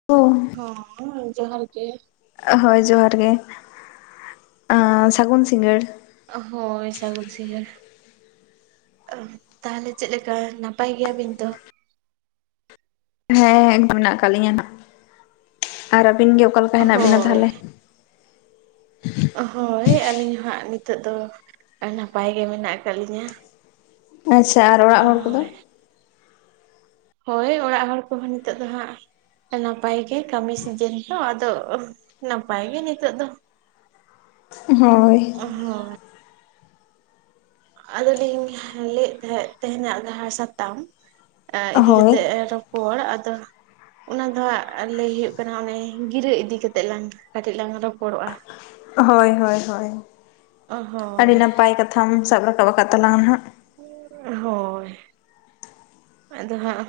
[unintelligible] ᱦᱳᱭ ᱡᱚᱦᱟᱨ ᱜᱮ᱾ ᱦᱳᱭ ᱡᱚᱦᱟᱨ ᱜᱮ ᱟ ᱥᱟᱹᱜᱩᱱ ᱥᱤᱸᱜᱟᱹᱲ᱾ ᱦᱳᱭ ᱥᱟᱹᱜᱩᱱ ᱥᱤᱸᱜᱟᱹ᱾ ᱚ ᱛᱟᱦᱚᱞᱮ ᱪᱮᱫ ᱞᱮᱠᱟ ᱱᱟᱯᱟᱭ ᱜᱮᱭᱟ ᱵᱤᱱ ᱛᱚ? ᱦᱮᱸ ᱮᱱᱠᱟ ᱢᱮᱱᱟᱜ ᱟᱠᱟᱫ ᱞᱤᱧᱟᱹ ᱱᱟᱦᱟᱸᱜ ᱟᱨ ᱟᱹᱵᱤᱱ ᱜᱮ ᱚᱠᱟᱞᱮᱠᱟ ᱦᱮᱱᱟᱜ ᱵᱤᱱᱟ ᱦᱳᱭ ᱛᱟᱦᱚᱞᱮ? ᱦᱳᱭ ᱟᱹᱞᱤᱧ ᱦᱚ ᱦᱟᱸᱜ ᱱᱤᱛᱚᱜ ᱫᱚ ᱱᱟᱯᱟᱭ ᱜᱮ ᱢᱮᱱᱟᱜ ᱟᱠᱟᱫ ᱞᱤᱧᱟᱹ᱾ ᱟᱪᱪᱷᱟ ᱟᱨ ᱚᱲᱟᱜ ᱦᱚᱲ ᱠᱚᱫᱚ? ᱦᱳᱭ ᱦᱳᱭ ᱚᱲᱟᱜ ᱦᱚᱲ ᱠᱚᱦᱚᱸ ᱱᱤᱛᱚᱜ ᱫᱚ ᱦᱟᱸᱜ ᱱᱟᱯᱟᱭ ᱜᱮ ᱠᱟᱹᱢᱤ ᱥᱤᱡᱮᱱ ᱛᱚ ᱟᱫᱚ ᱱᱟᱯᱟᱭ ᱜᱮ ᱱᱤᱛᱚᱜ ᱫᱚ᱾ ᱦᱳᱭ᱾ ᱦᱳᱭ᱾ ᱟᱫᱚᱞᱤᱧ ᱞᱟᱹᱭᱮᱫ ᱛᱟᱦᱮᱸᱫ ᱛᱮᱦᱮᱧᱟᱜ ᱡᱟᱦᱟᱸ ᱥᱟᱛᱟᱢ ᱮᱸ ᱦᱳᱭ ᱤᱫᱤᱠᱟᱛᱮᱜ ᱮᱸᱜ ᱨᱚᱯ ᱯᱚᱲ ᱟᱫᱚ ᱚᱱᱟ ᱫᱚ ᱦᱟᱸᱟᱜ ᱞᱟᱹᱭ ᱦᱩᱭᱩᱜ ᱠᱟᱱᱟ ᱚᱱᱮ ᱜᱤᱨᱟᱹ ᱤᱫᱤ ᱠᱟᱛᱮᱜ ᱞᱟᱝ ᱠᱟᱹᱴᱤᱡ ᱞᱟᱝ ᱨᱚᱯᱚᱲᱚᱜ-ᱟ᱾ ᱦᱳᱭ ᱦᱳᱭ ᱦᱳᱭ ᱟᱹᱰᱤ ᱦᱳᱭ ᱱᱟᱯᱟᱭ ᱠᱟᱛᱷᱟᱢ ᱥᱟᱵ ᱨᱟᱠᱟᱵ ᱟᱠᱟᱫ ᱛᱟᱞᱟᱝ ᱟ ᱦᱟᱸᱜ᱾ ᱦᱳᱭ᱾ ᱟᱫᱚ ᱦᱟᱸᱜ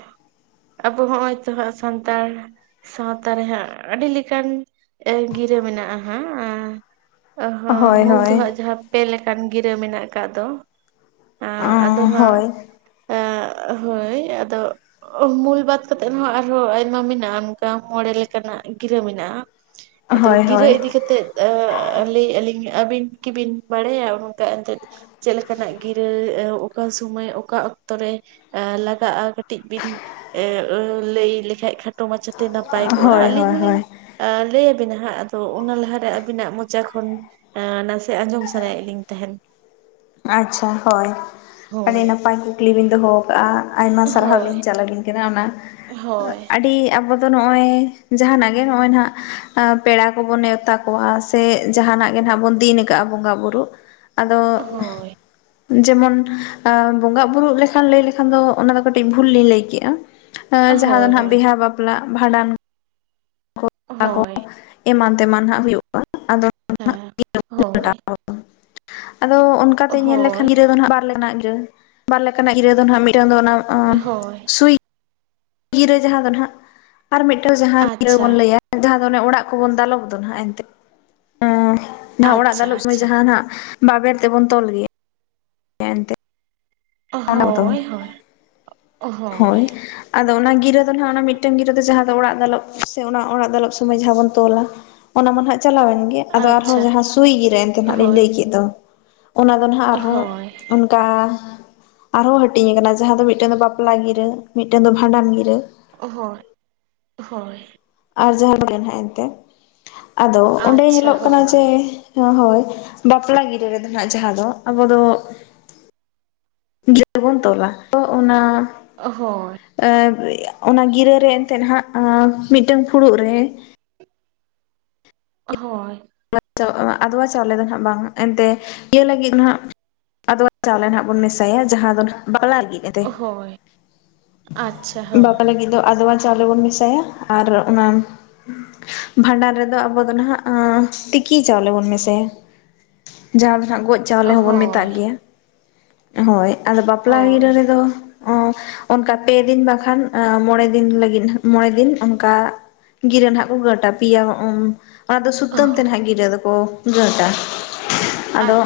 ᱟᱵᱚ ᱦᱚᱸᱜ-ᱚᱭ ᱛᱚ ᱦᱟᱸᱜ ᱥᱟᱱᱛᱟᱲ ᱥᱟᱶᱛᱟ ᱨᱮᱦᱟᱸᱜ ᱟᱹᱰᱤ ᱞᱮᱠᱟᱱ ᱮ ᱜᱤᱨᱟᱹ ᱢᱮᱱᱟᱜ-ᱟ ᱦᱟᱸᱜ ᱟᱻ ᱚ ᱦᱚᱸ ᱦᱳᱭ ᱢᱩᱞ ᱫᱚ ᱦᱳᱭ ᱦᱟᱸᱜ ᱡᱟᱦᱟᱸ ᱯᱮ ᱞᱮᱠᱟᱱ ᱜᱤᱨᱟᱹ ᱢᱮᱱᱟᱜ ᱟᱠᱟᱫ ᱫᱚ᱾ ᱟ ᱟᱫᱚ ᱦᱟᱸᱜ ᱦᱳᱭ ᱟ ᱦᱳᱭ ᱟᱫᱚ ᱢᱩᱞ ᱵᱟᱫ ᱠᱟᱛᱮᱜᱵ ᱦᱚ ᱟᱨᱦᱚᱸ ᱟᱭᱢᱟ ᱢᱮᱱᱟᱜ-ᱟ ᱚᱱᱠᱟ ᱢᱚᱬᱮ ᱞᱮᱠᱟᱱᱟᱜ ᱜᱤᱨᱟᱹ ᱢᱮᱱᱟᱜ-ᱟ᱾ ᱟᱫᱚ ᱦᱳᱭ ᱜᱤᱨᱟᱹ ᱦᱳᱭ ᱤᱫᱤ ᱠᱟᱛᱮᱫ ᱟᱻ ᱞᱟᱹᱭ ᱮᱜᱟᱹᱞᱤᱧ ᱟᱹᱵᱤᱱ ᱠᱤᱵᱤᱱ ᱵᱟᱲᱟᱭᱟ ᱚᱱᱠᱟ ᱮᱱᱛᱮᱫ ᱪᱮᱜ ᱞᱮᱠᱟᱱᱟᱜ ᱜᱤᱨᱟᱹ ᱚᱠᱟ ᱥᱚᱢᱚᱭ ᱚᱠᱟ ᱚᱠᱛᱚᱨ ᱨᱮ ᱮᱸ ᱞᱟᱜᱟᱜ-ᱟ ᱠᱟᱹᱴᱤᱡ ᱵᱤᱱ ᱞᱟᱹᱭ ᱞᱮᱠᱷᱟᱡ ᱠᱷᱟᱴ ᱴᱚ ᱢᱟᱪᱷᱟᱛᱮ ᱱᱟᱯᱟᱭ ᱠᱚᱜ-ᱟ ᱦᱳᱭ ᱟᱹᱞᱤᱧ ᱦᱳᱭ ᱦᱚᱞᱤᱧ ᱦᱳᱭ ᱟᱻ ᱞᱟᱹᱭᱟᱵᱤᱱ ᱦᱟᱸᱜ ᱟᱫᱚ ᱚᱱᱟ ᱞᱟᱦᱟᱨᱮ ᱟᱹᱵᱤᱱᱟᱜ ᱢᱚᱪᱟ ᱠᱷᱚᱱ ᱮᱸ ᱱᱟᱥᱮ ᱟᱸᱡᱚᱢ ᱥᱟᱱᱟᱭᱮᱫ ᱞᱤᱧ ᱛᱟᱦᱮᱱ᱾ ᱟᱪᱪᱷᱟ ᱦᱳᱭ ᱟᱹᱰᱤ ᱦᱳᱭ ᱱᱟᱯᱟᱭ ᱠᱩᱠᱞᱤ ᱵᱤᱱ ᱫᱚᱦᱚ ᱟ ᱟᱭᱢᱟ ᱥᱟᱨᱦᱟᱣ ᱦᱳᱭ ᱞᱤᱧ ᱪᱟᱞ ᱟᱵᱤᱱ ᱠᱟᱱᱟ ᱚᱱᱟ ᱦᱳᱭ ᱟᱹᱰᱤ ᱟᱵᱚ ᱫᱚ ᱱᱚᱜ-ᱚᱭ ᱡᱟᱦᱟᱱᱟᱜ ᱜᱮ ᱱᱚᱜ-ᱚᱭ ᱱᱟᱦᱟᱸᱜ ᱯᱮᱲᱟ ᱠᱚᱵᱚᱱ ᱱᱮᱶᱛᱟ ᱠᱚᱣᱟ ᱥᱮ ᱡᱟᱦᱟᱱᱟᱜ ᱜᱮ ᱱᱟᱦᱟᱜ ᱵᱚᱱ ᱫᱤᱱ ᱟᱠᱟᱜ-ᱟ ᱵᱚᱸᱜᱟ ᱵᱩᱩᱨ ᱟᱫᱚ ᱦᱳᱭ ᱡᱮᱢᱚᱱ ᱟ ᱵᱚᱸᱜᱟ-ᱟᱜ ᱵᱩᱨᱩᱜ ᱞᱮᱠᱷᱟᱱ ᱞᱟᱹᱭ ᱞᱮᱠᱷᱟᱱ ᱫᱚ ᱚᱱᱟᱫᱚ ᱠᱟᱹᱴᱤᱡ ᱵᱷᱩᱞ ᱞᱤᱧ ᱞᱟᱹᱭ ᱠᱮᱜ-ᱟ᱾ ᱮᱸ ᱡᱟᱦᱟᱸ ᱫᱚ ᱦᱳᱭ ᱱᱟᱦᱟᱸᱜ ᱦᱳᱭ ᱵᱤᱦᱟ ᱵᱟᱯᱞᱟᱜ, ᱵᱷᱟᱸᱰᱟᱱ ᱟᱠᱚ ᱦᱳᱭ ᱮᱢᱟᱱ ᱛᱮᱢᱟᱱ ᱦᱟᱸᱜ ᱦᱩᱭᱩᱜ-ᱟ ᱟᱫᱚ ᱦᱮᱸ ᱦᱳᱭ᱾ ᱟᱫᱚ ᱚᱱᱠᱟᱛᱮ ᱧᱮᱞ ᱦᱳᱭ ᱞᱮᱠᱷᱟᱱ ᱜᱤᱨᱟᱹ ᱫᱚ ᱱᱟᱦᱟᱸᱜ ᱵᱟᱨ ᱞᱮᱠᱟᱱᱟᱜ ᱜᱤᱨᱟᱹ᱾ ᱵᱟᱨ ᱞᱮᱠᱟᱱᱟᱜ ᱜᱤᱨᱟᱹ ᱫᱚ ᱱᱟᱦᱟᱸᱜ ᱢᱤᱫᱴᱟᱝ ᱫᱚ ᱚᱱᱟ ᱦᱳᱭ᱾ ᱥᱩᱭ ᱜᱤᱨᱟᱹ ᱡᱟᱦᱟᱸ ᱫᱚ ᱱᱟᱦᱟᱸᱜ ᱟᱨ ᱢᱤᱫᱴᱮᱱ ᱡᱟᱦᱟᱸ ᱜᱤᱨᱟᱹ ᱟᱪᱪᱷᱟ ᱵᱚᱱ ᱞᱟᱹᱭᱟ ᱡᱟᱦᱟᱸ ᱫᱚ ᱚᱱᱮ ᱚᱲᱟᱜ ᱠᱚᱵᱚᱱ ᱫᱟᱞᱚᱵ ᱫᱚ ᱱᱟᱦᱟᱸᱜ ᱮᱱᱛᱮ ᱦᱩᱸ᱾ ᱡᱟᱦᱟᱸ ᱚᱲᱟᱜ ᱟᱪᱪᱷᱟ ᱫᱟᱞᱚᱵ ᱥᱚᱢᱚᱭ ᱟᱪᱪᱷᱟ ᱡᱟᱦᱟᱸᱟ ᱱᱟᱦᱟᱸᱜ ᱵᱟᱵᱮᱨ ᱛᱮᱵᱚᱱ ᱛᱚᱞ ᱜᱮᱭᱟ ᱮᱱᱛᱮ᱾ ᱚᱸᱰᱮ ᱜᱳᱛᱳᱭ ᱦᱳᱭ᱾ ᱟᱫᱚ ᱚᱱᱟ ᱜᱤᱨᱟᱹ ᱫᱚ ᱱᱟᱜ ᱚᱱᱟ ᱢᱤᱫᱴᱮᱱ ᱜᱤᱨᱟᱹ ᱫᱚ ᱡᱟᱦᱟᱸ ᱫᱚ ᱚᱲᱟᱜ ᱫᱟᱞᱚᱵ ᱥᱮ ᱚᱱᱟ ᱚᱲᱟᱜ ᱫᱟᱞᱚᱵ ᱥᱚᱢᱚᱭ ᱡᱟᱦᱟᱸ ᱵᱚᱱ ᱛᱚᱞᱟ, ᱚᱱᱟ ᱢᱟ ᱪᱟᱞᱟᱣᱮᱱ ᱜᱮ, ᱟᱫᱚ ᱟᱨᱦᱚᱸ ᱡᱟᱦᱟᱸ ᱥᱩᱭ ᱜᱤᱨᱟᱹ ᱮᱱᱛᱮ ᱱᱟᱜ ᱞᱤᱧ ᱞᱟᱹᱭ ᱠᱮᱫ ᱫᱚ ᱚᱱᱟ ᱫᱚ ᱱᱟᱜ ᱟᱨᱦᱚᱸ ᱚᱱᱠᱟ ᱟᱨᱦᱚᱸ ᱦᱟᱹᱴᱤᱧ ᱟᱠᱟᱱᱟ ᱡᱟᱦᱟᱸ ᱢᱤᱫᱴᱮᱱ ᱫᱚ ᱵᱟᱯᱞᱟ ᱜᱤᱨᱟᱹ ᱢᱤᱫᱴᱮᱱ ᱫᱚ ᱵᱷᱟᱸᱰᱟᱱ ᱜᱤᱨᱟᱹ ᱾ ᱦᱳᱭ, ᱦᱳᱭ ᱾ ᱟᱨ ᱡᱟᱦᱟᱸ ᱨᱮᱜᱮ [inaudible] ᱮᱱᱛᱮᱫ ᱟᱫᱚ ᱚᱸᱰᱮ ᱧᱮᱞᱚᱜ ᱠᱟᱱᱟ ᱡᱮ ᱦᱳᱭ, ᱵᱟᱯᱞᱟ ᱜᱤᱨᱟᱹ ᱨᱮᱫᱚ ᱱᱟᱜ ᱡᱟᱦᱟᱸ ᱫᱚ ᱟᱵᱚ ᱫᱚ ᱜᱤᱨᱟᱹ ᱵᱚᱱ ᱛᱚᱞᱟ ᱛᱚ ᱚᱱᱟ ᱦᱳᱭ ᱾ ᱟᱨ ᱚᱱᱟ ᱜᱤᱨᱟᱹ ᱨᱮ ᱮᱱᱛᱮᱫ ᱦᱟᱸᱜ ᱢᱤᱫᱴᱟᱝ ᱯᱷᱩᱲᱩᱜ ᱨᱮ ᱦᱳᱭ ᱾ [inaudible] ᱟᱫᱣᱟ ᱪᱟᱣᱞᱮ ᱫᱚ ᱦᱟᱸᱜ ᱵᱟᱝ ᱮᱱᱛᱮᱜ ᱤᱭᱟᱹ ᱞᱟᱹᱜᱤᱫ ᱫᱚ ‌ᱱᱟᱜ ᱟᱫᱣᱟ ᱪᱟᱣᱞᱮ ᱱᱟᱜ ᱵᱚᱱ ᱢᱮᱥᱟᱭᱟ ᱡᱟᱦᱟᱸ ᱫᱚ ᱱᱟᱜ ᱵᱟᱯᱞᱟ ᱞᱟᱹᱜᱤᱫ ᱾ ᱮᱱᱛᱮ, ᱵᱟᱯᱞᱟ ᱞᱟᱹᱜᱤᱫ ᱫᱚ ᱟᱫᱣᱟ ᱪᱟᱣᱞᱮ ᱵᱚᱱ ᱡᱮ ᱥᱟᱭᱟ ᱟᱨ ᱚᱱᱟ ᱵᱷᱟᱸᱰᱟᱱ ᱨᱮᱫᱚ ᱟᱵᱚ ᱫᱚ ᱱᱟᱦᱟᱜ ᱟᱸᱻ ᱛᱤᱠᱤ ᱪᱟᱣᱞᱮ ᱵᱚᱱ ᱢᱮᱥᱟᱭᱟ ᱡᱟᱦᱟᱸ ᱫᱚ ᱱᱟᱜ ᱜᱚᱡ ᱪᱟᱣᱞᱮ ᱦᱚᱸᱵᱚᱱ ᱢᱮᱛᱟᱜ ᱜᱮᱭᱟ ᱾ ᱦᱳᱭ, ᱟᱫᱚ ᱵᱟᱯᱞᱟ ᱜᱤᱦᱟᱹ ᱨᱮᱫᱚ ᱚᱸ ᱚᱱᱠᱟ ᱯᱮ ᱫᱤᱱ ᱵᱟᱝᱠᱷᱟᱱ ᱢᱚᱬᱮ ᱫᱤᱱ ᱞᱟᱹᱜᱤᱫ ᱢᱚᱬᱮ ᱫᱤᱱ ᱚᱱᱠᱟ ᱜᱤᱨᱟᱹ ᱱᱟᱦᱟᱜ ᱠᱚ ᱜᱟᱹᱴᱟ ᱾ ᱯᱮᱭᱟ ᱚᱸ ᱚᱱᱟ ᱫᱚ ᱥᱩᱛᱟᱹᱢ ᱛᱮ ᱱᱟᱦᱟᱜ ᱜᱤᱨᱟᱹ ᱫᱚᱠᱚ ᱜᱟᱹᱴᱟ ᱾ ᱟᱫᱚ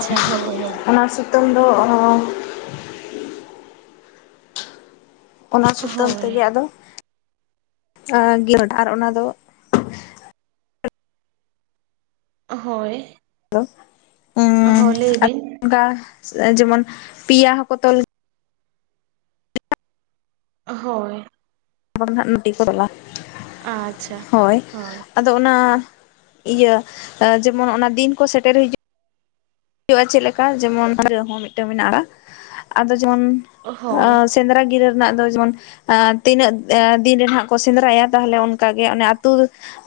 ᱚᱱᱟ ᱥᱩᱛᱟᱹᱢ ᱫᱚ [inaudible] ᱚᱱᱟ ᱥᱩᱛᱟᱹᱢ ᱛᱮᱜᱮ ᱟᱫᱚ ᱟᱸ [inaudible] ᱟᱨ ᱚᱱᱟ ᱫᱚ ᱦᱳᱭ ᱾ ᱦᱮᱞᱳ! ᱦᱚᱸ ᱞᱟᱹᱭᱵᱤᱱ ᱾ ᱚᱱᱠᱟ ᱡᱮᱢᱚᱱ ᱯᱤᱭᱟ ᱦᱚᱸᱠᱚ ᱛᱚᱞ ᱦᱳᱭ ᱾ [unintelligible] ᱟᱪᱪᱷᱟ, ᱦᱳᱭ ᱾ ᱟᱫᱚ ᱚᱱᱟ ᱤᱭᱟᱹ ᱡᱮᱢᱚᱱ ᱚᱱᱟ ᱫᱤᱱ ᱠᱚ ᱥᱮᱴᱮᱨ ᱦᱤᱡᱩᱜ ᱦᱩᱭᱩᱜᱼᱟ ᱪᱮᱫ ᱞᱮᱠᱟ ᱡᱮᱢᱚᱱ [unintelligible] ᱢᱤᱫᱴᱮᱱ ᱢᱮᱱᱟᱜᱼᱟ ᱟᱫᱚ ᱡᱮᱢᱚᱱ ᱟ ᱥᱮᱸᱫᱽᱨᱟ ᱜᱤᱨᱟᱹ ᱨᱮᱱᱟᱜ ᱫᱚ ᱡᱮᱢᱚᱱ ᱟᱸ ᱛᱤᱱᱟᱹᱜ ᱫᱤᱱ ᱨᱮ ᱦᱟᱜ ᱠᱚ ᱥᱮᱸᱫᱽᱨᱟᱭᱟ ᱛᱟᱦᱞᱮ ᱚᱱᱠᱟᱜᱮ ᱚᱱᱮ ᱟᱹᱛᱩ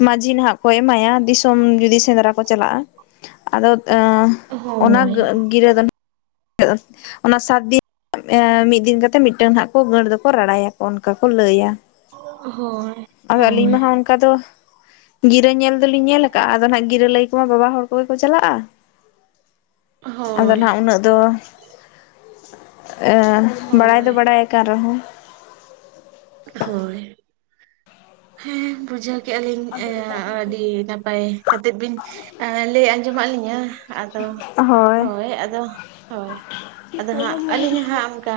ᱢᱟᱺᱡᱷᱤ ᱱᱟᱦᱟᱜ ᱠᱚ ᱮᱢᱟᱭᱟ ᱫᱤᱥᱚᱢ ᱡᱩᱫᱤ ᱥᱮᱸᱫᱽᱨᱟ ᱠᱚ ᱪᱟᱞᱟᱜᱼᱟ, ᱟᱫᱚ [inaudible] ᱚᱱᱟ ᱟᱜᱟᱹ ᱜᱤᱨᱟᱹ ᱫᱚ [inaudible] ᱚᱱᱟ ᱥᱟᱛ ᱫᱤᱱ ᱢᱤᱫ ᱫᱤᱱ ᱠᱟᱛᱮᱫ ᱢᱤᱫᱴᱟᱝ ᱦᱟᱸᱜ ᱠᱚ ᱜᱟᱹᱴ ᱫᱚᱠᱚ ᱨᱟᱲᱟᱭᱟ ᱠᱚ ᱚᱱᱠᱟ ᱠᱚ ᱞᱟᱹᱭᱟ ᱾ ᱟᱫᱚ ᱟᱹᱞᱤᱧ ᱢᱟ ᱚᱱᱠᱟ ᱫᱚ ᱜᱤᱨᱟᱹ ᱧᱮᱞ ᱫᱚᱞᱤᱧ ᱧᱮᱞ ᱟᱠᱟᱜᱼᱟ ᱟᱫᱚ ᱦᱟᱜ ᱜᱤᱨᱟᱹ ᱞᱟᱹᱭ ᱠᱚᱢᱟ ᱵᱟᱵᱟ ᱦᱚᱲ ᱠᱚᱜᱮ ᱠᱚ ᱪᱟᱞᱟᱜᱼᱟ᱾ ᱟᱫᱚ ᱱᱟᱦᱟᱜ ᱩᱱᱟᱹᱜ ᱫᱚ ᱮᱻ ᱵᱟᱲᱟᱭ ᱫᱚ ᱵᱟᱲᱟᱭ ᱠᱟᱱ ᱨᱮᱦᱚᱸ ᱦᱳᱭ, ᱦᱮᱸ ᱵᱩᱡᱟᱹᱣ ᱠᱮᱜᱼᱟ ᱞᱤᱧ ᱮᱻ ᱟᱹᱰᱤ ᱱᱟᱯᱟᱭ ᱠᱟᱛᱮᱫ ᱵᱤᱱ ᱮ ᱞᱟᱹᱭ ᱟᱸᱡᱚᱢ ᱟᱫ ᱞᱤᱧᱟᱹ ᱾ ᱟᱫᱚ ᱦᱳᱭ ᱟᱫᱚ ᱦᱳᱭ ᱾ ᱟᱫᱚ ᱦᱟᱸᱜ ᱟᱹᱞᱤᱧ ᱦᱚᱸ ᱦᱟᱸᱜ ᱚᱱᱠᱟ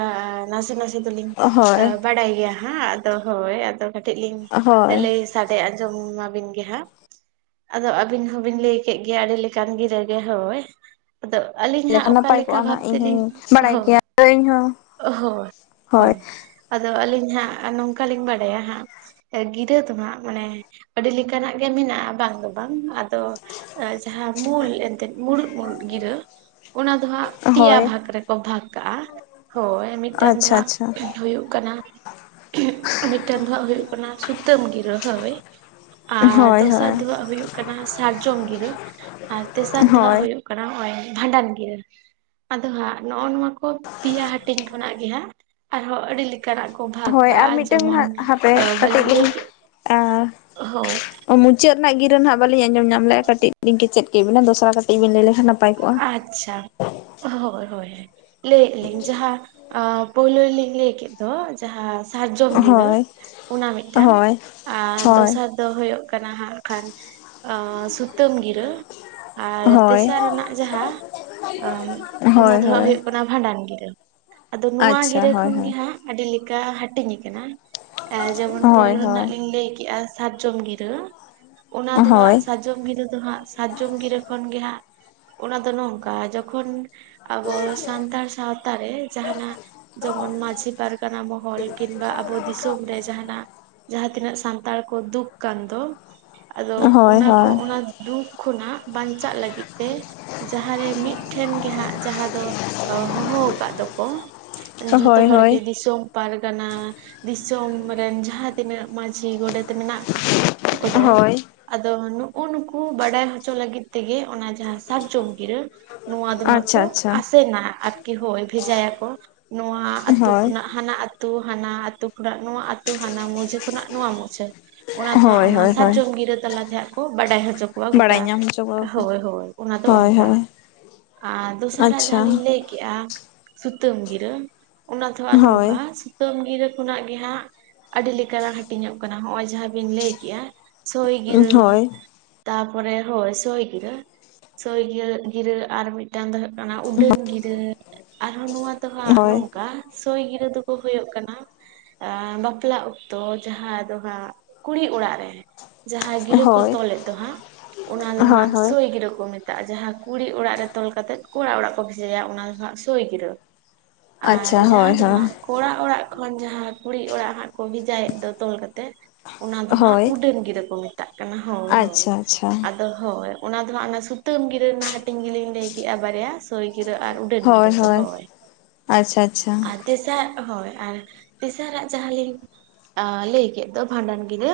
ᱱᱟᱥᱮ ᱱᱟᱥᱮ ᱫᱚᱞᱤᱧ ᱟ ᱦᱳᱭ ᱵᱟᱰᱟᱭ ᱜᱮᱭᱟ ᱦᱟᱸᱜ ᱾ ᱟᱫᱚ ᱦᱳᱭ ᱟᱫᱚ ᱠᱟᱹᱴᱤᱡ ᱞᱤᱧ ᱦᱳᱭ ᱞᱟᱹᱭ ᱥᱟᱰᱮ ᱟᱸᱡᱚᱢᱟᱵᱤᱱ ᱜᱮ ᱦᱟᱸᱜ ᱾ ᱟᱫᱚ ᱟᱹᱵᱤᱱ ᱦᱚᱸᱵᱤᱱ ᱞᱟᱹᱭ ᱠᱮᱫ ᱜᱮᱭᱟ ᱟᱹᱰᱤ ᱞᱮᱠᱟᱱ ᱜᱤᱨᱟᱹᱜᱮ ᱦᱳᱭ᱾ ᱟᱫᱚ ᱟᱹᱞᱤᱧ ᱦᱟᱸᱟᱜ ᱞᱮᱠᱷᱟᱱ ᱚᱠᱟ ᱱᱟᱯᱟᱭ ᱞᱮᱠᱟ ᱠᱚᱜᱼᱟ ᱵᱷᱟᱵ ᱱᱟᱜ ᱤᱧ ᱛᱮᱞᱤᱧ ᱦᱚᱧ ᱵᱟᱲᱟᱭ ᱦᱳᱭ ᱜᱮᱭᱟ ᱤᱧᱦᱚᱸ ᱦᱳᱭ᱾ ᱦᱳᱭ᱾ ᱟᱫᱚ ᱟᱹᱞᱤᱧ ᱦᱟᱸᱜ ᱱᱚᱝᱠᱟᱞᱤᱧ ᱵᱟᱰᱟᱭᱟ ᱦᱟᱸᱜ ᱮ ᱜᱤᱨᱟᱹ ᱫᱚ ᱱᱟᱦᱜ ᱢᱟᱱᱮ ᱟᱹᱰᱤ ᱞᱮᱠᱟᱱᱟᱜ ᱜᱮ ᱢᱮᱱᱟᱜᱼᱟ ᱵᱟᱝ ᱫᱚ ᱵᱟᱝ᱾ ᱟᱫᱚ ᱮ ᱡᱟᱦᱟᱸ ᱢᱩᱞ ᱮᱱᱛᱮᱫ ᱢᱩᱲᱩᱫ ᱢᱩᱲᱩᱫ ᱜᱤᱨᱟᱹ᱾ ᱚᱱᱟ ᱫᱚ ᱦᱟᱸᱜ ᱯᱮᱭᱟ ᱦᱳᱭ ᱵᱷᱟᱜᱽ ᱨᱮᱠᱚ ᱵᱷᱟᱜᱽ ᱠᱟᱜᱼᱟ᱾ ᱦᱳᱭ ᱢᱤᱫᱴᱟᱝ ᱫᱚ ᱟᱪᱪᱷᱟ ᱟᱪᱪᱷᱟ ᱦᱟᱸᱜ ᱦᱩᱭᱩᱜ ᱠᱟᱱᱟ ᱢᱤᱫᱴᱟᱱ ᱫᱚ ᱦᱟᱸᱜ ᱦᱩᱭᱩᱜ ᱠᱟᱱᱟ ᱥᱩᱛᱟᱹᱢ ᱜᱤᱨᱟᱹ ᱦᱳᱭ᱾ ᱟᱨ ᱦᱳᱭ ᱫᱚᱥᱟᱨ ᱦᱳᱭ ᱫᱚ ᱦᱟᱜ ᱦᱩᱭᱩᱜ ᱠᱟᱱᱟ ᱥᱟᱨᱡᱚᱢ ᱜᱤᱨᱟᱹ ᱟᱨ ᱛᱮᱥᱟᱨ ᱫᱚ ᱦᱟᱸᱜ ᱦᱳᱭ ᱦᱩᱭᱩᱜ ᱠᱟᱱᱟ ᱠᱟᱱᱟ ᱦᱚᱸᱜ-ᱚᱭ ᱵᱷᱟᱰᱟᱱ ᱜᱤᱨᱟᱹ᱾ ᱟᱫᱚ ᱦᱟᱸᱜ ᱱᱚᱜᱼᱚ ᱱᱚᱣᱟ ᱠᱚ ᱯᱤᱭᱟ ᱦᱟᱹᱴᱤᱧ ᱠᱷᱚᱱᱟᱜ ᱜᱮ ᱦᱟᱸᱜ ᱟᱨᱦᱚᱸ ᱟᱹᱰᱤ ᱞᱮᱠᱟᱱᱟᱜ ᱠᱚ ᱦᱳᱭ ᱟᱨ ᱠᱟᱜ-ᱟ ᱢᱤᱫᱴᱟᱝ ᱡᱮᱢᱚᱱ ᱱᱟᱜ ᱦᱟᱯᱮ ᱚ ᱠᱟᱹᱴᱤᱡ ᱵᱟᱹᱞᱤᱧ ᱞᱟᱹᱭ ᱞᱤᱧ ᱠᱮᱫ ᱦᱳᱭ᱾ ᱚ ᱢᱩᱪᱟᱹᱫ ᱨᱮᱱᱟᱜ ᱜᱤᱨᱟᱹ ᱱᱟᱦᱟᱜ ᱵᱟᱞᱤᱧ ᱟᱸᱚᱢ ᱧᱟᱢ ᱞᱮᱜ-ᱟ ᱠᱟᱹᱴᱤᱡ ᱞᱤᱧ ᱠᱮᱪᱮᱫ ᱠᱮᱫ ᱵᱤᱱᱟ, ᱫᱚᱥᱨᱟ ᱠᱟᱹᱴᱤᱡ ᱵᱤᱱ ᱞᱟᱹᱭ ᱞᱮᱠᱷᱟᱱ ᱱᱟᱯ ᱟᱪᱪᱷᱟ, ᱦᱳᱭ ᱦᱳᱭ ᱞᱟᱹᱭᱮᱜ ᱞᱤᱧ ᱡᱟᱦᱟᱸ ᱚ ᱯᱚᱭᱞᱳ ᱨᱮᱞᱤᱧ ᱞᱟᱹᱭ ᱠᱮᱫ ᱫᱚ ᱡᱟᱦᱟᱸ ᱥᱟᱨᱡᱚᱢ ᱜᱤᱨᱟᱹ ᱦᱳᱭ ᱚᱱᱟ ᱢᱤᱫᱴᱟᱝ ᱦᱳᱭ ᱟᱨ ᱦᱳᱭ ᱫᱚᱥᱟᱨ ᱫᱚ ᱦᱩᱭᱩᱜ ᱠᱟᱱᱟ ᱦᱟᱸᱜ ᱠᱷᱟᱱ ᱚ ᱥᱩᱛᱟᱹᱢ ᱜᱤᱨᱟᱹ ᱟᱨ ᱦᱳᱭ ᱛᱮᱥᱟᱨ ᱨᱮᱱᱟᱜ ᱡᱟᱦᱟᱸ ᱦᱳᱭ ᱚᱱᱟ ᱫᱚ ᱦᱟᱸᱜ ᱦᱳᱭ ᱦᱳᱭᱳᱜ ᱠᱟᱱᱟ ᱵᱷᱟᱸᱰᱟᱱ ᱜᱤᱨᱟᱹ᱾ ᱟᱫᱚ ᱱᱚᱣᱟ ᱟᱪᱪᱷᱟ ᱜᱤᱨᱟᱹ ᱦᱳᱭ ᱠᱷᱚᱱ ᱜᱮ ᱦᱳᱭ ᱦᱟᱸᱜ ᱟᱹᱰᱤ ᱞᱮᱠᱟ ᱦᱟᱹᱴᱤᱧ ᱟᱠᱟᱱᱟ, ᱮ ᱡᱮᱢᱚᱱ ᱦᱳᱭ ᱯᱳᱭᱞᱳ ᱨᱮᱱᱟᱜ ᱦᱳᱭ ᱞᱤᱧ ᱞᱟᱹᱭ ᱠᱮᱜᱼᱟ ᱥᱟᱨᱡᱚᱢ ᱜᱤᱨᱟᱹ, ᱚᱱᱟ ᱫᱚ ᱦᱟᱸᱜ ᱦᱳᱭ ᱥᱟᱨᱡᱚᱢ ᱜᱤᱨᱟᱹ ᱫᱚ ᱦᱟᱸᱜ ᱥᱟᱨᱡᱚᱢ ᱜᱤᱨᱟᱹ ᱠᱷᱚᱱ ᱜᱮ ᱦᱟᱸᱜ ᱚᱱᱟ ᱫᱚ ᱱᱚᱝᱠᱟ ᱡᱚᱠᱷᱚᱱ ᱟᱵᱚ ᱥᱟᱱᱛᱟᱲ ᱥᱟᱶᱛᱟᱨᱮ ᱡᱟᱦᱟᱸᱱᱟᱜ ᱡᱮᱢᱚᱱ ᱢᱟᱺᱡᱷᱤ ᱯᱟᱨᱜᱟᱱᱟ ᱢᱚᱦᱚᱞ ᱠᱤᱱᱵᱟ ᱟᱵᱚ ᱫᱤᱥᱚᱢ ᱨᱮ ᱡᱟᱦᱟᱸᱱᱟᱜ ᱡᱟᱦᱟᱸ ᱛᱤᱱᱟᱹᱜ ᱥᱟᱱᱛᱟᱲ ᱠᱚ ᱫᱩᱠ ᱠᱟᱱ ᱫᱚ ᱟᱫᱚ ᱦᱳᱭ ᱚᱱᱟ ᱠᱚ ᱦᱳᱭ ᱚᱱᱟ ᱫᱩᱠᱷ ᱠᱷᱚᱱᱟᱜ ᱵᱟᱧᱪᱟᱜ ᱞᱟᱹᱜᱤᱫ ᱛᱮ ᱡᱟᱦᱟᱸ ᱨᱮ ᱢᱤᱫᱴᱷᱮᱱ ᱜᱮ ᱦᱟᱸᱜ ᱡᱟᱦᱟᱸ ᱫᱚ ᱦᱚᱦᱚᱣ ᱟᱠᱟᱫ ᱫᱚᱠᱚ ᱡᱷᱚᱛᱚ ᱦᱳᱭ ᱦᱚᱲ ᱜᱮ ᱦᱳᱭ ᱫᱤᱥᱚᱢ ᱯᱟᱨᱜᱟᱱᱟ, ᱫᱤᱥᱚᱢ ᱨᱮᱱ ᱡᱟᱦᱟᱸ ᱛᱤᱱᱟᱹᱜ ᱢᱟᱹᱡᱷᱤ ᱜᱚᱰᱮᱛ ᱢᱮᱱᱟᱜ ᱟᱠᱚᱫᱚ, ᱦᱳᱭ ᱟᱫᱚ ᱱᱩᱜᱼᱩ ᱱᱩᱠᱩ ᱵᱟᱰᱟᱭ ᱦᱚᱪᱚ ᱞᱟᱹᱜᱤᱫ ᱛᱮᱜᱮ ᱚᱱᱟ ᱡᱟᱦᱟᱸ ᱥᱟᱨᱡᱚᱢ ᱜᱤᱨᱟᱹ ᱱᱚᱣᱟ ᱫᱚ ᱦᱟᱸᱜ ᱠᱚ ᱟᱪᱪᱷᱟ ᱟᱪᱪᱷᱟ ᱟᱥᱮᱱᱟ ᱟᱨᱠᱤ ᱦᱳᱭ ᱵᱷᱮᱡᱟᱭᱟᱠᱚ᱾ ᱱᱚᱣᱟ ᱟᱹᱛᱩ ᱦᱳᱭ ᱠᱷᱚᱱᱟᱜ ᱦᱟᱱᱟ ᱟᱛ ᱛᱩ ᱦᱟᱱᱟ ᱟᱛᱩ ᱠᱷᱚᱱᱟᱜ ᱱᱚᱣᱟ ᱟᱛᱩ, ᱦᱟᱱᱟ ᱢᱩᱦᱡᱷᱟᱹ ᱠᱷᱚᱱᱟᱜ ᱱᱚᱣᱟ ᱢᱩᱦᱡᱷᱟᱹ᱾ ᱚᱱᱟ ᱫᱚ ᱦᱟᱸᱜ ᱦᱳᱭ ᱚᱱᱟ ᱦᱳᱭ ᱦᱳᱭ ᱥᱟᱨᱡᱚᱢ ᱜᱤᱨᱟᱹ ᱛᱟᱞᱟᱛᱮ ᱦᱟᱸᱜ ᱠᱚ ᱵᱟᱰᱟᱭ ᱦᱚᱪᱚ ᱠᱚᱣᱟ ᱜᱚᱴᱟ ᱵᱟᱲᱟᱭ ᱧᱟᱢ ᱦᱚᱪᱚ ᱠᱚᱣᱟ ᱠᱚ ᱦᱳᱭ ᱦᱳᱭ᱾ ᱚᱱᱟ ᱫᱚ ᱦᱳᱭ ᱚᱱᱠᱟ ᱦᱳᱭ ᱟᱨ ᱫᱚᱥᱟᱨᱟᱜ ᱡᱟᱦᱟᱸ ᱞᱤᱧ ᱟᱪᱪᱷᱟ ᱞᱟᱹᱭ ᱞᱟᱹᱭ ᱠᱮᱜᱼᱟ ᱥᱩᱛᱟᱹᱢ ᱜᱤᱨᱟᱹ᱿ ᱚᱱᱟ ᱫᱚ ᱦᱟᱸᱜ ᱱᱚᱝᱠᱟ ᱦᱳᱭ ᱛᱟᱹᱢ ᱜᱤᱨᱟᱹ ᱠᱷᱚᱱᱟᱜ ᱜᱮ ᱦᱟᱸᱜ ᱟᱹᱰᱤ ᱞᱮᱠᱟᱱᱟᱜ ᱦᱟᱹᱴᱤᱧᱚᱜ ᱠᱟᱱᱟ ᱦᱚᱸᱜ-ᱚᱭ ᱡᱟᱦᱟᱸ ᱵᱤᱱ ᱞᱟᱹᱭ ᱠᱮᱜᱼᱟ ᱥᱚᱭ ᱜᱤᱨᱟᱹ ᱦᱳᱭ ᱛᱟᱯᱚᱨᱮ ᱦᱳᱭ ᱥᱚᱭ ᱜᱤᱨᱟᱹ᱾ ᱥᱳᱭ ᱜᱤᱨᱟᱹ ᱟᱨ ᱢᱤᱫᱴᱟᱝ ᱫᱚ ᱦᱩᱭᱩᱜ ᱠᱟᱱᱟ ᱩᱰᱟᱹᱱ ᱜᱤᱨᱟᱹ, ᱟᱨᱦᱚᱸ ᱱᱚᱣᱟ ᱛᱚ ᱦᱟᱸᱜ ᱦᱳᱭ ᱱᱚᱝᱠᱟ ᱥᱳᱭ ᱜᱤᱨᱟᱹ ᱫᱚᱠᱚ ᱦᱳᱭᱳᱜ ᱠᱟᱱᱟ ᱮᱸ ᱵᱟᱯᱞᱟ ᱚᱠᱛᱚ ᱡᱟᱦᱟᱸ ᱫᱚ ᱦᱟᱸᱜ ᱠᱩᱲᱤ ᱚᱲᱟᱜ ᱨᱮ᱾ ᱡᱟᱦᱟᱸ ᱜᱤᱨᱟᱹ ᱠᱚ ᱦᱳᱭ ᱛᱚᱞᱮᱫ ᱫᱚ ᱦᱟᱸᱜ ᱚᱱᱟ ᱫᱚ ᱦᱳᱭ ᱦᱟᱸᱜ ᱦᱳᱭ ᱥᱳᱭ ᱜᱤᱨᱟᱹ ᱠᱚ ᱢᱮᱛ ᱛᱟᱜᱼᱟ᱾ ᱡᱟᱦᱟᱸ ᱠᱩᱲᱤ ᱚᱲᱟᱜ ᱨᱮ ᱛᱚᱞ ᱠᱟᱛᱮᱫ ᱠᱚᱲᱟ ᱚᱲᱟᱜ ᱠᱚ ᱵᱷᱮᱡᱟᱭᱟ ᱚᱱᱟ ᱫᱚ ᱦᱟᱸᱜ ᱥᱳᱭ ᱜᱤᱨᱟᱹ᱾ ᱟᱨ ᱟᱪᱪᱷᱟ ᱡᱟᱦᱟᱸ ᱦᱳᱭ ᱫᱚ ᱦᱳᱭ᱾ ᱦᱟᱸᱜ ᱠᱚᱲᱟ ᱚᱲᱟᱜ ᱠᱷᱚᱱ ᱡᱟᱦᱟᱸᱭ ᱠᱩᱲᱤ ᱚᱲᱟᱜ ᱦᱟᱸᱜ ᱠᱚ ᱵᱷᱮᱡᱟᱭᱮᱫ ᱫᱚ ᱛᱚᱞ ᱠᱟᱛᱮ᱾ ᱚᱱᱟ ᱫᱚ ᱦᱟᱸᱜ ᱦᱳᱭ ᱩᱰᱟᱹᱱ ᱜᱤᱨᱟᱹ ᱠᱚ ᱢᱮᱛᱟᱜ ᱠᱟᱱᱟ ᱦᱳᱭ ᱦᱚ ᱟᱪᱪᱷᱟ ᱟᱪᱪᱷᱟ ᱟᱫᱚ ᱦᱳᱭ ᱚᱱᱟ ᱫᱚ ᱦᱟᱸᱜ ᱚᱱᱟ ᱥᱩᱫ ᱛᱟᱹᱢ ᱜᱤᱨᱟᱹ ᱨᱮᱱᱟᱜ ᱦᱟᱹᱴᱤᱧ ᱜᱤᱞᱤᱧ ᱞᱟᱹᱭ ᱠᱮᱫ-ᱟ ᱵᱟᱨᱭᱟ ᱥᱳᱭ ᱜᱤᱨᱟᱹ ᱟᱨ ᱩᱰᱟᱹᱱ ᱜᱤᱨᱟᱹ ᱦᱳᱭ ᱫᱚ ᱦᱳᱭ ᱟᱪᱪᱷᱟ ᱟᱪᱪᱷᱟ ᱛᱮᱥᱟ ᱦᱳᱭ ᱟᱨ ᱛᱮᱥᱟᱨᱟᱜ ᱡᱟᱦᱟᱸ ᱞᱤᱧ ᱟ ᱞᱟᱹᱭ ᱠᱮᱫ ᱫᱚ ᱵᱷᱟᱸᱰᱟᱱ ᱜᱤᱨᱟᱹ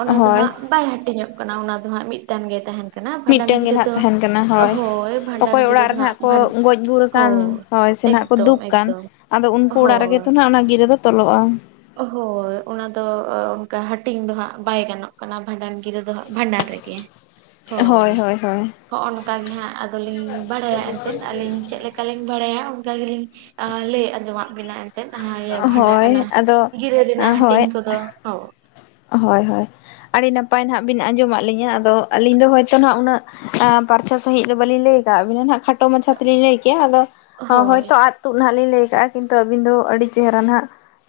ᱚᱱᱟ ᱫᱚ ᱦᱳᱭ ᱦᱟᱸᱜ ᱵᱟᱭ ᱦᱟᱹᱴᱤᱧᱚᱜ ᱠᱟᱱᱟ ᱚᱱᱟ ᱫᱚ ᱦᱟᱸᱜ ᱢᱤᱫᱴᱟᱝ ᱜᱮ ᱛᱟᱦᱮᱸᱱ ᱠᱟᱱᱟ ᱵᱷᱟᱸᱰᱟᱱ ᱜᱮ ᱛᱟᱦᱮᱸᱱ ᱠᱟᱱᱟ ᱦᱳᱭ ᱚᱠᱚᱭ ᱜᱤᱨᱟᱹ ᱚᱲᱟᱜ ᱨᱮ ᱫᱚ ᱦᱟᱸᱜ ᱱᱟᱦᱟᱜ ᱠᱚ ᱵᱷᱟᱱ ᱜᱚᱡ ᱜᱩᱨ ᱟᱠᱟᱱ ᱦᱳᱭ ᱥᱮ ᱱᱟᱦᱱᱟᱜ ᱠᱚ ᱮᱠᱫᱚᱢ ᱫᱩᱠ ᱠᱟᱱ ᱮᱠᱫᱚᱢ ᱟᱫᱚ ᱩᱱᱠᱩ ᱚᱲᱟᱜ ᱦᱳᱭ ᱨᱮᱜᱮᱛᱚ ᱱᱟᱜ ᱚᱱᱟ ᱜᱤᱨᱟᱹ ᱫᱚ ᱛᱚᱞᱚᱜ-ᱟ᱾ ᱦᱳᱭ ᱚᱱᱟ ᱫᱚ ᱚᱱᱠᱟ ᱦᱟᱹᱴᱤᱧ ᱫᱚ ᱦᱟᱸᱜ ᱵᱟᱭ ᱜᱟᱱᱚᱜ ᱠᱟᱱᱟ ᱵᱷᱟᱸᱰᱟᱱ ᱜᱤᱨᱟᱹ ᱫᱚ ᱦᱟᱸᱜ ᱵᱷᱟᱸᱰᱟᱱ ᱨᱮᱜᱮ᱾ ᱦᱳᱭ ᱦᱚᱸᱜᱚᱱ ᱜᱮ ᱦᱟᱸᱜ ᱟᱫᱚᱞᱤᱧ ᱵᱟᱲᱟᱭᱟ ᱮᱱᱛᱮᱫ ᱟᱹᱞᱤᱧ ᱪᱮᱫ ᱞᱮᱠ ᱠᱟᱞᱤᱧ ᱵᱟᱲᱟᱭᱟ ᱚᱱᱠᱟ ᱜᱮᱞᱤᱧ ᱞᱟᱹᱭ ᱟᱸᱡᱚᱢᱟᱫ ᱵᱤᱱᱟ ᱮᱱᱛᱮᱫ ᱵᱷᱟᱰᱟᱜ ᱮᱱᱟ ᱟ ᱦᱳᱭ ᱦᱳᱭ ᱦᱳᱭ ᱟᱹᱰᱤ ᱱᱟᱯᱟᱭ ᱱᱟᱦᱟᱜ ᱵᱤᱱ ᱟᱸᱡᱚᱢᱟᱫ ᱞᱤᱧᱟᱹ ᱟᱫᱚ ᱟᱹᱞᱤᱧ ᱫᱚ ᱦᱚᱭᱛᱚ ᱱᱟᱦᱟᱜ ᱩᱱᱟᱹᱜ ᱟ ᱯᱟᱨᱪᱷᱟ ᱥᱟᱦᱤᱡ ᱫᱚ ᱵᱟᱹᱞᱤᱧ ᱞᱟᱹᱭ ᱠᱟᱜᱵᱤᱱᱟ ᱦᱟᱸᱜ ᱠᱷᱟᱴᱚ ᱢᱟᱪᱷᱟ ᱛᱮᱞᱤᱧ ᱞᱟᱹᱭ ᱠᱮᱜ-ᱟ ᱟᱫᱚ ᱚ ᱦᱚᱭᱛᱳ ᱟᱫ ᱛᱩᱫ ᱱᱟᱜ ᱞᱤᱧ ᱞᱟᱹᱭ ᱠᱟᱜ-ᱟ᱾ ᱠᱤᱱᱛᱩ ᱟᱹᱵᱤᱱ ᱫᱚ ᱟᱹᱰᱤ ᱪᱮᱦᱮᱨᱟ ᱦᱱᱟᱜ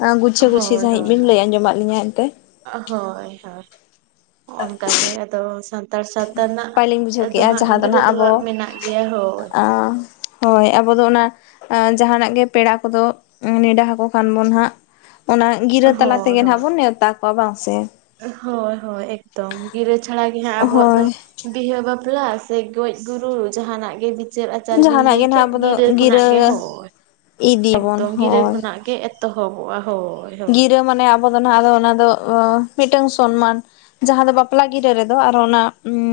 ᱟ ᱜᱩᱪᱷᱟᱹ ᱜᱩᱪᱷᱤ ᱦᱳᱭ ᱥᱟᱦᱤᱡ ᱦᱳᱭ ᱵᱮᱱ ᱞᱟᱹᱭ ᱟᱡᱸᱡᱚᱢᱫ ᱞᱤᱧᱟᱹ ᱮᱱᱛᱮ᱾ ᱦᱳᱭ ᱦᱚᱭ ᱚᱱᱠᱟ ᱜᱮ ᱟᱫᱚ ᱥᱟᱫ ᱥᱟᱱᱛᱟᱲ ᱥᱟᱶᱛᱟ ᱨᱮᱱᱟᱜ ᱱᱟᱯᱟᱭ ᱞᱤᱧ ᱵᱩᱡᱷᱟᱹᱣ ᱫᱚ ᱠᱮᱜᱼᱟ ᱦᱟᱸᱜ ᱡᱟᱦᱟᱸ ᱜᱤᱨᱟᱹ ᱱᱟᱦᱟᱜ ᱫᱚ ᱟᱵᱚ ᱦᱟᱸᱜ ᱢᱮᱱᱟᱜ ᱜᱮᱭᱟ ᱦᱳᱭ᱾ ᱦᱳᱭ ᱟᱵᱚ ᱫᱚ ᱚᱱᱟ ᱡᱟᱦᱟᱸ ᱱᱟᱜ ᱜᱮ ᱯᱮᱲᱟ ᱠᱚᱫᱚ ᱱᱮᱰᱟ ᱟᱠᱚ ᱠᱷᱟᱱ ᱵᱚᱱ ᱦᱟᱸᱜ ᱚᱱᱟ ᱜᱤᱨᱟᱹ ᱛᱟᱞᱟ ᱦᱳᱭ ᱛᱮᱜᱮ ᱱᱟᱦᱟᱸᱜ ᱦᱳᱭ ᱵᱚᱱ ᱱᱮᱣᱛᱟ ᱠᱚᱣᱟ ᱵᱟᱝ ᱥᱮ? ᱦᱳᱭ ᱦᱳᱭ ᱮᱠᱫᱚᱢ ᱜᱤᱨᱟᱹ ᱪᱷᱟᱲᱟ ᱜᱮ ᱦᱟᱸᱜ ᱟᱵᱚᱣᱟᱜ ᱫᱚ ᱦᱳᱭ ᱵᱤᱦᱟᱹ ᱵᱟᱯᱞᱟ ᱥᱮ ᱜᱚᱡ ᱜᱩᱨᱩ ᱡᱟᱦᱟᱱᱟᱜ ᱜᱮ ᱵᱤ ᱪᱟᱨ ᱟᱪᱟᱨ ᱵᱤᱱ ᱡᱟᱦᱟᱱᱟᱜ ᱞᱟᱹᱭ ᱜᱮ ᱠᱮᱫ ᱱᱟᱦᱟᱜ ᱟᱵᱚ ᱫᱚ ᱜᱤᱨᱟᱹ ᱠᱷᱚᱱᱟᱜ ᱜᱮ ᱜᱤᱨᱟᱹ ᱦᱳᱭ᱾ ᱤᱫᱤᱭᱟᱵᱚᱱ ᱮᱠᱫᱚᱢ ᱜᱤᱨᱟᱹ ᱦᱳᱭ ᱠᱷᱚᱱᱟᱜ ᱜᱮ ᱮᱫ ᱛᱚᱦᱚᱵ ᱦᱳᱭ ᱦᱳᱭ᱾ ᱜᱤᱨᱟᱹ ᱢᱟᱱᱮ ᱟᱵᱚ ᱫᱚ ᱱᱟᱦᱟᱜ ᱚᱱᱟ ᱫᱚ ᱢᱤᱫᱴᱟᱝ ᱥᱚᱱᱢᱟᱱ᱾ ᱡᱟᱦᱟᱸ ᱫᱚ ᱵᱟᱯᱞᱟ ᱜᱤᱨᱟᱹ ᱨᱮᱫᱚ ᱟᱨ ᱚᱱᱟ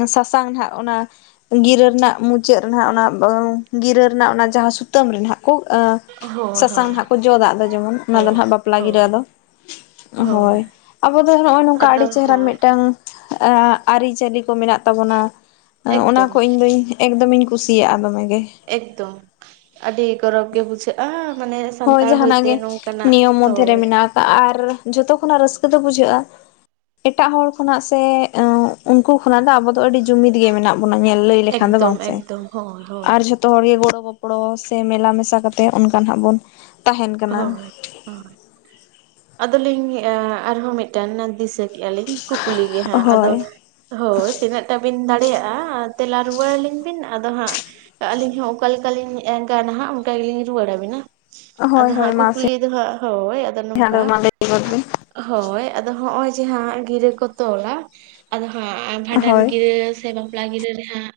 ᱥᱟᱥᱟᱝ ᱦᱟᱜ ᱚᱱᱟ ᱜᱤᱨᱟᱹ ᱨᱮᱱᱟᱜ ᱢᱩᱪᱟᱹᱫ ᱨᱮ ᱱᱟᱦᱟᱜ ᱚᱱᱟ ᱜᱤᱨᱟᱹ ᱨᱮᱱᱟᱜ ᱚᱱᱟ ᱡᱟᱦᱟᱸ ᱥᱩᱛᱟᱹᱢ ᱨᱮᱱᱟᱜ ᱠᱚ ᱦᱳᱭ ᱥᱟᱥᱟᱝ ᱦᱳᱭ ᱦᱟᱸᱜ ᱠᱚ ᱡᱚᱫ ᱫᱟᱜ ᱫᱚ ᱡᱮᱢᱚᱱ᱾ ᱚᱱᱟ ᱫᱚ ᱦᱳᱭ ᱦᱟᱜ ᱵᱟᱯ ᱦᱳᱭ ᱠᱤᱨᱟᱹ ᱟᱫᱚ ᱦᱳᱭ ᱟᱵᱚ ᱫᱚ ᱱᱚᱜᱚᱭ ᱱᱚᱝᱠᱟ ᱟᱫᱚ ᱟᱹᱰᱤ ᱪᱮᱦᱨᱟ ᱦᱳᱭ ᱢᱤᱫᱴᱮ ᱴᱟᱝ ᱟᱹᱨᱤ ᱪᱟᱹᱞᱤ ᱠᱚ ᱢᱮᱱᱟᱜ ᱛᱟᱵᱚᱱᱟ ᱚᱱᱟ ᱮᱠᱫᱚᱢ ᱠᱚ ᱤᱧᱫᱚᱧ ᱮᱠᱫᱚᱢᱮᱧ ᱠᱩᱥᱤᱭᱟᱜ-ᱟ ᱫᱚᱢᱮ ᱜᱮ᱾ ᱮᱠᱫᱚᱢ ᱟᱹᱰᱤ ᱜᱚᱨᱚ ᱜᱮ ᱵᱩᱡᱷᱟᱹᱜ ᱦᱟᱹ ᱢᱟᱱᱮ ᱦᱳᱭ ᱥᱟᱱᱛᱟᱲ ᱡᱟᱦᱟᱱᱟᱜ ᱦᱚᱭᱛᱮ ᱜᱮ ᱱᱚᱝᱠᱟᱱᱟᱜ ᱱᱤᱭᱚᱢ ᱢᱚᱫᱽᱫᱷᱮ ᱨᱮ ᱦᱳᱭ᱾ ᱢᱮᱱᱟᱜ ᱟᱨ ᱡᱚᱛᱚ ᱠᱷᱚᱱᱟᱜ ᱨᱟᱹᱥᱠᱟᱹ ᱫᱚ ᱵᱩᱡᱷᱟᱹᱜ-ᱟ᱾ ᱮᱴᱟᱜ ᱦᱚᱲ ᱠᱷᱚᱱᱟᱜ ᱥᱮ ᱩᱱᱠᱩ ᱠᱷᱚᱱᱟᱜ ᱫᱚ ᱟᱵᱚ ᱫᱚ ᱟᱹᱰᱤ ᱡᱩᱢᱤᱫ ᱜᱮ ᱢᱮᱱᱟᱜ ᱵᱚᱱᱟ ᱧᱮᱞ ᱞᱟᱹᱭ ᱞᱮᱠᱷᱟᱱ ᱫᱚ ᱮᱠᱫᱚᱢ ᱵᱟᱝ ᱥᱮ᱾ ᱮᱠᱫᱚᱢ ᱦᱳᱭ ᱦᱳᱭ ᱟᱨ ᱡᱷᱚᱛ ᱛᱚ ᱦᱚᱲ ᱜᱮ ᱜᱚᱲᱚ ᱜᱚᱯᱚᱲᱚ ᱥᱮ ᱢᱮᱞᱟ ᱢᱮᱥᱟ ᱠᱟᱛᱮ ᱚᱱᱠᱟ ᱟᱜ ᱵᱚᱱ ᱛᱟᱦᱮᱱ ᱠᱟᱱᱟ ᱦᱳᱭ ᱦᱳᱭ ᱟᱫᱚᱞᱤᱧ ᱮ ᱟᱨᱦᱚᱸ ᱢᱤᱫᱴᱟᱝ ᱫᱤᱥᱟᱹ᱾ ᱠᱮᱜ-ᱟ ᱞᱤᱧ ᱠᱩᱠᱞᱤ ᱜᱮ ᱦᱟᱸᱜ ᱟᱫᱚ ᱦᱳᱭ ᱦᱳᱭ ᱛᱤᱱᱟᱹᱜ ᱴᱟ ᱵᱤᱱ ᱫᱟᱲᱮᱭᱟᱜ-ᱟ ᱛᱮᱞᱟ ᱨᱩᱣᱟᱹᱲ ᱟᱹᱞᱤᱧ ᱵᱤᱱ ᱟᱫᱚ ᱦᱟᱸᱜ ᱟᱹᱞᱤᱧ ᱦᱚᱸ ᱚᱠᱟ ᱞᱮᱠᱟᱞᱤᱧ ᱜᱟᱱ ᱦᱟᱸᱜ ᱚᱱᱠᱟ ᱜᱮᱞᱤᱧ ᱨᱩᱣᱟᱹᱲ ᱟᱵᱤᱱᱟ᱾ ᱦᱳᱭ ᱟᱫᱚ ᱦᱳᱭ ᱦᱟᱸᱜ ᱢᱟᱥᱮ ᱠᱩᱠᱞᱤ ᱫᱚ ᱦᱟᱸᱜ ᱦᱳᱭ ᱟᱫᱚ ᱱᱚᱝᱠᱟ᱾ ᱢᱟ ᱞᱟᱹᱭ ᱜᱚᱫ ᱵᱤᱱ ᱦᱳᱭ ᱟᱫᱚ ᱦᱚᱜ ᱚᱭ ᱡᱟᱦᱟᱸ ᱜᱤᱨᱟᱹ ᱠᱚ ᱛᱚᱞᱟ ᱟᱫᱚ ᱦᱟᱸᱜ ᱵᱷᱟᱸᱰᱟᱱ ᱦᱳᱭ ᱜᱤᱨᱟᱹ ᱥᱮ ᱵᱟᱯᱞᱟ ᱜᱤᱨᱟᱹ ᱨᱮ ᱦᱟᱸᱜ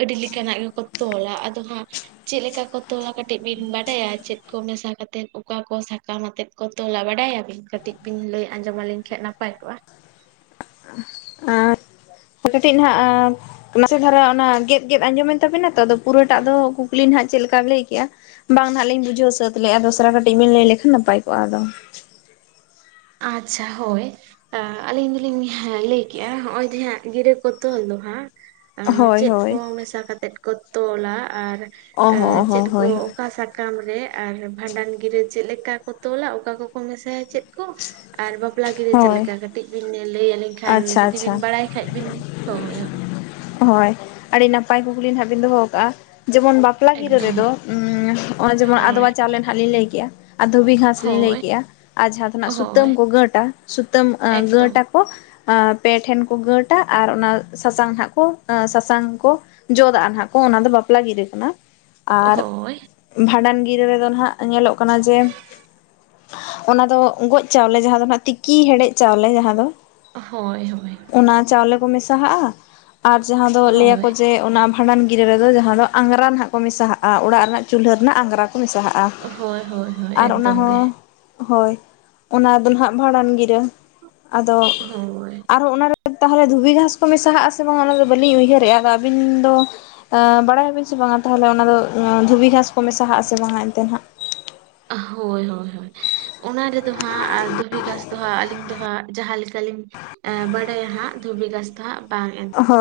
ᱟᱹᱰᱤ ᱞᱮᱠᱟᱱᱟᱜ ᱜᱮᱠᱚ ᱛᱚᱞᱟ᱾ ᱟᱫᱚ ᱦᱟᱸᱜ ᱪᱮᱫ ᱞᱮᱠᱟ ᱠᱚ ᱛᱚᱞᱟ ᱠᱟᱹᱴᱤᱡ ᱵᱤᱱ ᱵᱟᱰᱟᱭᱟ ᱪᱮᱫ ᱠᱚ ᱢᱮᱥᱟ ᱠᱟᱛ ᱛᱮᱫ ᱚᱠᱟ ᱠᱚ ᱥᱟᱠᱟᱢ ᱟᱛᱮᱫ ᱠᱚ ᱛᱚᱞᱟ ᱵᱟᱰᱟᱭ ᱟᱵᱤᱱ᱾ ᱠᱟᱹᱴᱤᱡ ᱵᱤᱱ ᱞᱟᱹᱭ ᱟᱸᱡᱚᱢ ᱟᱹᱞᱤᱧ ᱠᱷᱟᱱ ᱱᱟᱯᱟᱭ ᱠᱚᱜ-ᱟ᱾ ᱟᱨ ᱠᱟᱹᱴᱤᱡ ᱱᱟᱜ ᱟᱨ, ᱱᱟᱥᱮ ᱫᱷᱟᱨᱟ ᱚᱱᱟ ᱜᱮᱫ ᱜᱮᱫ ᱟᱸᱡᱚᱢ ᱮᱱ ᱛᱟᱵᱮᱱᱟ ᱛᱚ, ᱟᱫᱚ ᱯᱩᱨᱟᱹᱴᱟᱜ ᱫᱚ ᱠᱩᱠᱞᱤ ᱱᱟᱦᱟᱜ ᱪᱮᱫ ᱞᱮᱠᱟ ᱞᱟᱹᱭ ᱠᱮᱜ-ᱟ᱾ ᱵᱟᱝ ᱦᱟᱸᱜ ᱞᱤᱧ ᱵᱩᱡᱷᱟᱹᱣ ᱥᱟᱹᱛ ᱞᱮᱼᱟ ᱫᱚᱥᱨᱟ ᱠᱟᱹᱴᱤᱡ ᱵᱤᱱ ᱞᱟᱹᱭ ᱞᱮᱠᱷᱟᱱ ᱱᱟᱯᱟᱭ ᱠᱚᱜ-ᱟ ᱟᱫᱚ᱾ ᱟᱪᱪᱷᱟ ᱦᱳᱭ᱾ ᱟᱹᱞᱤᱧ ᱫᱚᱞᱤᱧ ᱞᱟᱹᱭ ᱠᱮᱜ-ᱟ ᱦᱚᱜᱼᱚᱭ ᱡᱮ ᱦᱟᱸᱜ ᱜᱤᱨᱟᱹ ᱠᱚ ᱛᱚᱞ ᱫᱚ ᱦᱟᱸᱜ ᱦᱳᱭ ᱪᱮᱫ ᱠᱚ ᱦᱳᱭ ᱢᱮᱥᱟ ᱠᱟᱛᱮᱜ ᱠᱚ ᱛᱚᱞᱟ ᱟᱨ ᱚ ᱦᱚᱸ ᱪᱮᱫ ᱦᱚᱸ ᱠᱚ ᱦᱳᱭ ᱦᱳᱭ ᱚᱠᱟ ᱥᱟ ᱠᱟᱢ ᱨᱮ᱾ ᱟᱨ ᱵᱷᱟᱸᱰᱟᱱ ᱜᱤᱨᱟᱹ ᱪᱮᱫ ᱞᱮᱠᱟ ᱠᱚ ᱛᱚᱞᱟ ᱚᱠᱟ ᱠᱚᱠᱚ ᱢᱮᱥᱟᱭᱟ ᱪᱮᱫ ᱠᱚ᱾ ᱟᱨ ᱵᱟᱯᱞᱟ ᱜᱤᱨᱟᱹ ᱪᱮᱫ ᱦᱳᱭ ᱞᱮᱠᱟ ᱠᱟᱹᱴᱤᱡ ᱵᱤᱱ ᱞᱟᱹᱭ ᱟᱹᱞᱤᱧ ᱠᱷᱟᱱ ᱟᱪᱪᱷᱟ ᱡᱩᱫᱤ ᱵᱤᱱ ᱟᱪᱪᱷᱟ ᱵᱟᱲᱟᱭ ᱠᱷᱟᱱᱡ ᱵᱤᱱ᱾ ᱦᱳᱭ ᱦᱳᱭ᱾ ᱦᱳᱭ ᱟᱹᱰᱤ ᱱᱟᱯᱟᱭ ᱠᱩᱠᱞᱤ ᱱᱟᱦᱟᱜ ᱵᱤᱱ ᱫᱚᱦᱚ ᱟᱠᱟᱜᱼᱟ᱾ ᱡᱮᱢᱚᱱ ᱵᱟ ᱯᱮᱞᱟ ᱜᱤᱨᱟᱹ ᱮᱠᱫᱚᱢ ᱨᱮᱫᱚ ᱚᱱᱮ ᱡᱮᱢᱚᱱ ᱦᱳᱭ ᱟᱫᱣᱟ ᱪᱟᱣᱞᱮ ᱦᱟᱸᱜ ᱞᱤᱧ ᱞᱟᱹᱭ ᱠᱮᱜ-ᱟ᱾ ᱟᱨ ᱫᱷᱩᱵᱤ ᱜᱷᱟᱥ ᱞᱤᱧ ᱞᱟᱹᱭ ᱦᱳᱭ ᱠᱮᱜ-ᱟ, ᱟᱨ ᱡᱟᱦᱟᱸ ᱫᱚ ᱱᱟᱜ ᱦᱳᱭ ᱥᱩᱛᱟᱹᱢ ᱠᱚ ᱜᱟᱹᱴᱟ ᱥᱩᱛᱟᱹᱢ ᱮᱠᱫᱚᱢ ᱜᱟᱹᱴᱟ ᱟᱠ ᱠᱚ᱾ ᱟᱨ ᱯᱮ ᱴᱷᱮᱱ ᱠᱚ ᱜᱟᱹᱴᱟ ᱟᱨ ᱚᱱᱟ ᱥᱟᱥᱟᱝ ᱦᱟᱸᱜ, ᱠᱚ ᱥᱟᱥᱟᱝ ᱠᱚ ᱡᱚᱫᱟᱜ-ᱟ ᱱᱟᱦᱟᱜ ᱠᱚ ᱚᱱᱟ ᱫᱚ ᱵᱟᱯᱞᱟ ᱜᱤᱨᱟᱹ ᱠᱟᱱᱟ᱾ ᱟᱨ ᱦᱳᱭ ᱵᱷᱟᱸᱰᱟᱱ ᱜᱤᱨᱟᱹ ᱨᱮᱫᱚ ᱱᱟᱦᱟᱜ ᱧᱮᱞᱚᱜ ᱠᱟᱱᱟ ᱡᱮ ᱚᱱᱟ ᱫᱚ ᱜᱚᱡ ᱪᱟᱣᱞᱮ ᱡᱟᱦᱟᱸ ᱫᱚ ᱦᱟᱸᱜ ᱛᱤᱠᱤ ᱦᱮᱰᱮᱡ ᱪᱟᱣᱞᱮ ᱡᱟᱦᱟᱸ ᱫᱚ, ᱦᱳᱭ ᱦᱳᱭ᱾ ᱚᱱᱟ ᱪᱟᱣᱞᱮ ᱠᱚ ᱢᱮᱥᱟ ᱦᱟᱜ-ᱟ ᱟᱨ ᱡᱟᱦᱟᱸ ᱫᱚ ᱞᱟᱹᱭ ᱟᱠᱚ ᱦᱳᱭ ᱡᱮ, ᱚᱱᱟ ᱵᱷᱟᱸᱰᱟᱱ ᱜᱤᱨᱟᱹ ᱨᱮᱫᱚ ᱡᱟᱦᱟᱸ ᱫᱚ ᱟᱝᱜᱽᱨᱟ ᱱᱟᱦᱟᱜ ᱠᱚ ᱢᱮᱥᱟ ᱦᱟᱜ-ᱟ ᱚᱲᱟᱜ ᱨᱮᱱᱟᱜ ᱪᱩᱞᱦᱟᱹ ᱨᱮᱱᱟᱜ ᱟᱝᱜᱽᱨᱟ ᱠᱚ ᱢᱮᱥᱟ ᱦᱟᱜ-ᱟ᱾ ᱟᱦ ᱦᱳᱭ ᱦᱳᱭ ᱦᱳᱭ ᱟᱨ ᱚᱱᱟ ᱮᱠᱫᱚᱢ ᱦᱚᱸ, ᱜᱮ ᱦᱳᱭ ᱚᱱᱟ ᱫᱚ ᱱᱟᱦᱟᱜ ᱵᱷᱟᱸᱰᱟᱱ ᱜᱤᱨᱟᱹ ᱟᱫᱚ, ᱦᱳᱭ᱾ ᱟᱨᱚᱸ ᱚᱱᱟᱨᱮ ᱛᱟᱦᱚᱞᱮ ᱫᱷᱩᱵᱤ ᱜᱷᱟᱸᱥ ᱠᱚ ᱢᱮᱥᱟ ᱦᱟᱜ-ᱟ ᱥᱮ ᱵᱟᱝᱟ ᱚᱱᱟᱫᱚ ᱵᱟᱹᱞᱤᱧ ᱩᱭᱦᱟᱹᱨᱮᱜ-ᱟ ᱟᱫᱚ ᱟᱹᱵᱤᱱ ᱫᱚ, ᱵᱟᱲᱟᱭ ᱟᱵᱤᱱ ᱥᱮ ᱵᱟᱝᱟ ᱛᱟᱦᱚᱞᱮ ᱚᱱᱟ ᱫᱚ ᱫᱷᱩᱵᱤ ᱜᱷᱟᱸᱥ ᱠᱚ ᱢᱮᱥᱟ ᱦᱟᱜ ᱟᱥᱮ ᱵᱟᱝᱟ ᱮᱱᱛ ᱱᱟᱦᱟᱜ ᱦᱳᱭ ᱦᱳᱭ ᱦᱳᱭ᱾ ᱚᱱᱟ ᱨᱮᱫᱚ ᱦᱟᱸᱜ ᱫᱷᱩᱵᱤ ᱜᱷᱟᱸᱥ ᱫᱚ ᱦᱟᱸᱜ ᱟᱹᱞᱤᱧ ᱫᱚ ᱦᱟᱸᱜ ᱡᱟᱦᱟᱸ ᱞᱮᱠᱟ ᱞᱤᱧ ᱮ ᱵᱟᱰᱟᱭᱟ ᱦᱟᱸᱜ ᱫᱷᱩᱵᱤ ᱜᱷᱟᱸᱥ ᱫᱚ ᱦᱟᱸᱜ ᱵᱟᱝ ᱮᱱ, ᱦᱳᱭ